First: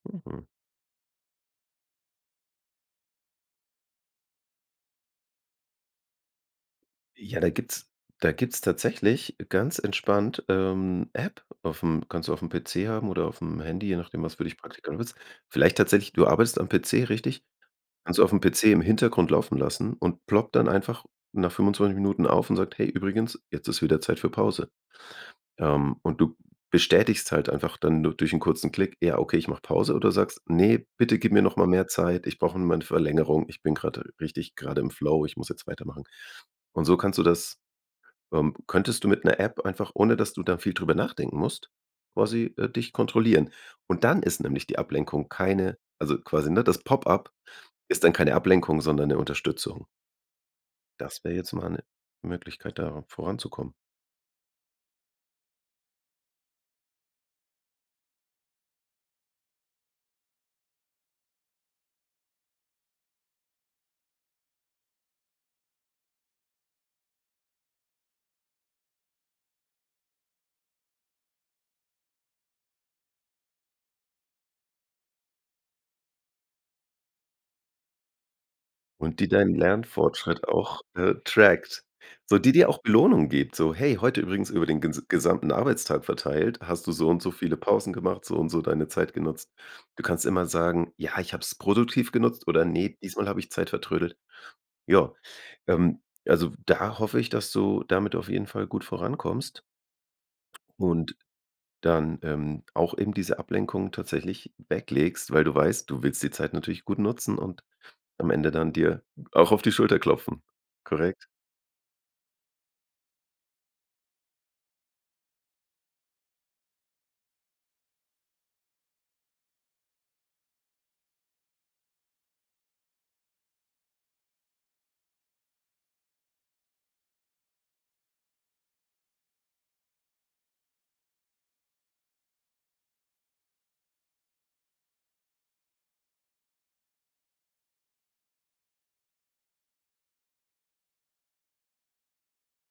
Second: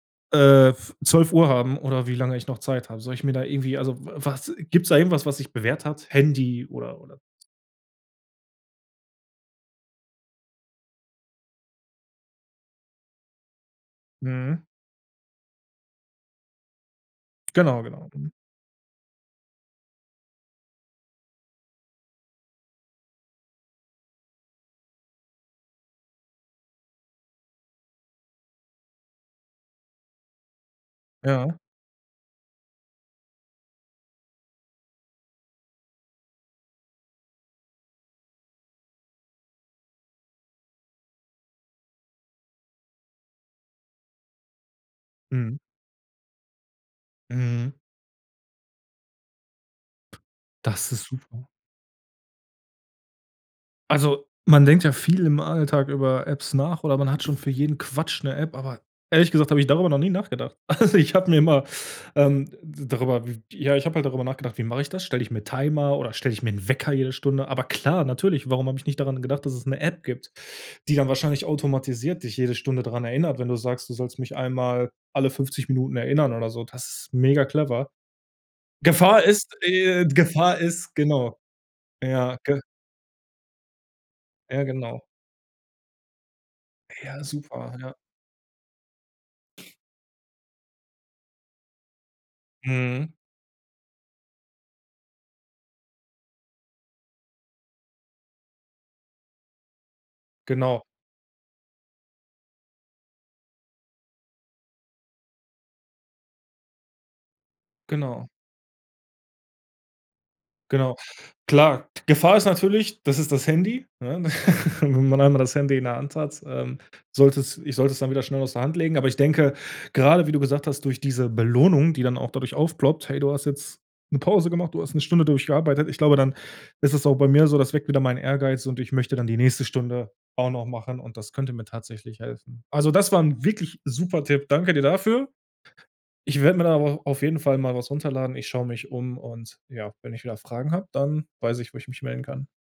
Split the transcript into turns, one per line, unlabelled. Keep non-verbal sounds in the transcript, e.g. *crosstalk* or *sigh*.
Mhm.
Äh, f 12:00 haben oder wie lange ich noch Zeit habe? Soll ich mir da irgendwie also w was gibt's da irgendwas, was sich bewährt hat? Handy oder oder?
Ja, da gibt's da gibt's tatsächlich ganz entspannt, ähm, App aufm kannst du aufm PC haben oder aufm Handy, je nachdem, was für dich
Mhm.
praktikabel ist. Vielleicht tatsächlich du arbeitest am PC, richtig?
Genau, genau.
Kannst du
Mhm.
aufm PC im Hintergrund laufen lassen und ploppt dann einfach nach 25 Minuten auf und sagt: „Hey, übrigens, jetzt ist wieder Zeit für Pause.“ Ähm, und du bestätigst halt einfach dann du durch 'n kurzen Klick: „Ja, okay, ich mache Pause“- oder sagst: „Ne, bitte gib mir noch
Ja.
mal mehr Zeit, ich brauche noch mal 'ne Verlängerung, ich bin grade richtig grade im Flow, ich muss jetzt weitermachen.“ Und so kannst du das ähm, könntest du mit 'ner App einfach, ohne dass du da viel drüber nachdenken musst, quasi, äh, dich kontrollieren. Und dann ist nämlich die Ablenkung
Mhm.
keine also quasi, ne, das Pop-up
Mhm.
ist dann keine Ablenkung, sondern 'ne Unterstützung.
Das ist
Das wär
super.
jetzt mal 'ne Möglichkeit, da voranzukommen.
Also, man denkt ja viel im Alltag über Apps nach oder man hat schon für jeden Quatsch 'ne App, aber ehrlich gesagt habe ich darüber noch nie nachgedacht. Also ich habe mir immer, ähm da darüber w ja, ich habe halt darüber nachgedacht: „Wie mache ich das? Stell ich mir Timer oder stell ich mir 'n Wecker jede Stunde?“ Aber klar, natürlich, warum habe ich nicht daran gedacht, dass es 'ne App gibt, die dann wahrscheinlich automatisiert dich jede Stunde dran erinnert, wenn du sagst: „Du sollst mich einmal alle 50 Minuten erinnern“ oder so? Das ist megaclever.
Und
Gefahr
die
ist
deinen
äh,
Lernfortschritt
Gefahr
auch,
ist,
äh,
genau.
trackt, so
Ja,
die
g
dir auch Belohnung gibt, so: „Hey, heute übrigens,
Ja,
über den
genau.
ges gesamten Arbeitstag verteilt, hast du so und
Ja,
so viele
super, ja.
Pausen gemacht, so und so deine Zeit genutzt.“ Du kannst immer sagen: „Ja, ich habe es produktiv genutzt“ oder „Ne,
Mhm.
diesmal habe ich Zeit vertrödelt“. Ja, ähm, also da hoffe ich, dass du damit auf jeden Fall gut vorankommst
Genau.
und dann, ähm, auch eben diese Ablenkung tatsächlich weglegst, weil du weißt, du willst die Zeit natürlich gut nutzen und
Genau.
am Ende dann dir auch auf die Schulter klopfen.
Genau.
Korrekt.
Klar. Gefahr ist natürlich, das ist das Handy, ne? *laughs* Wenn man einmal das Handy in der Hand hat, ähm, solltest ich sollte es dann wieder schnell aus der Hand legen. Aber ich denke, gerade wie du gesagt hast, durch diese Belohnung, die dann auch dadurch aufploppt: „Hey, du hast jetzt 'ne Pause gemacht, du hast 'ne Stunde durchgearbeitet.“ Ich glaube, dann ist es auch bei mir so, das weckt wieder meinen Ehrgeiz, so, und ich möchte dann die nächste Stunde auch noch machen, und das könnte mir tatsächlich helfen. Also, das war 'n wirklich super Tipp. Danke dir dafür. Ich werd mir da aber auf jeden Fall mal was runterladen. Ich schaue mich um und ja, wenn ich wieder Fragen hab, dann weiß ich, wo ich mich melden kann.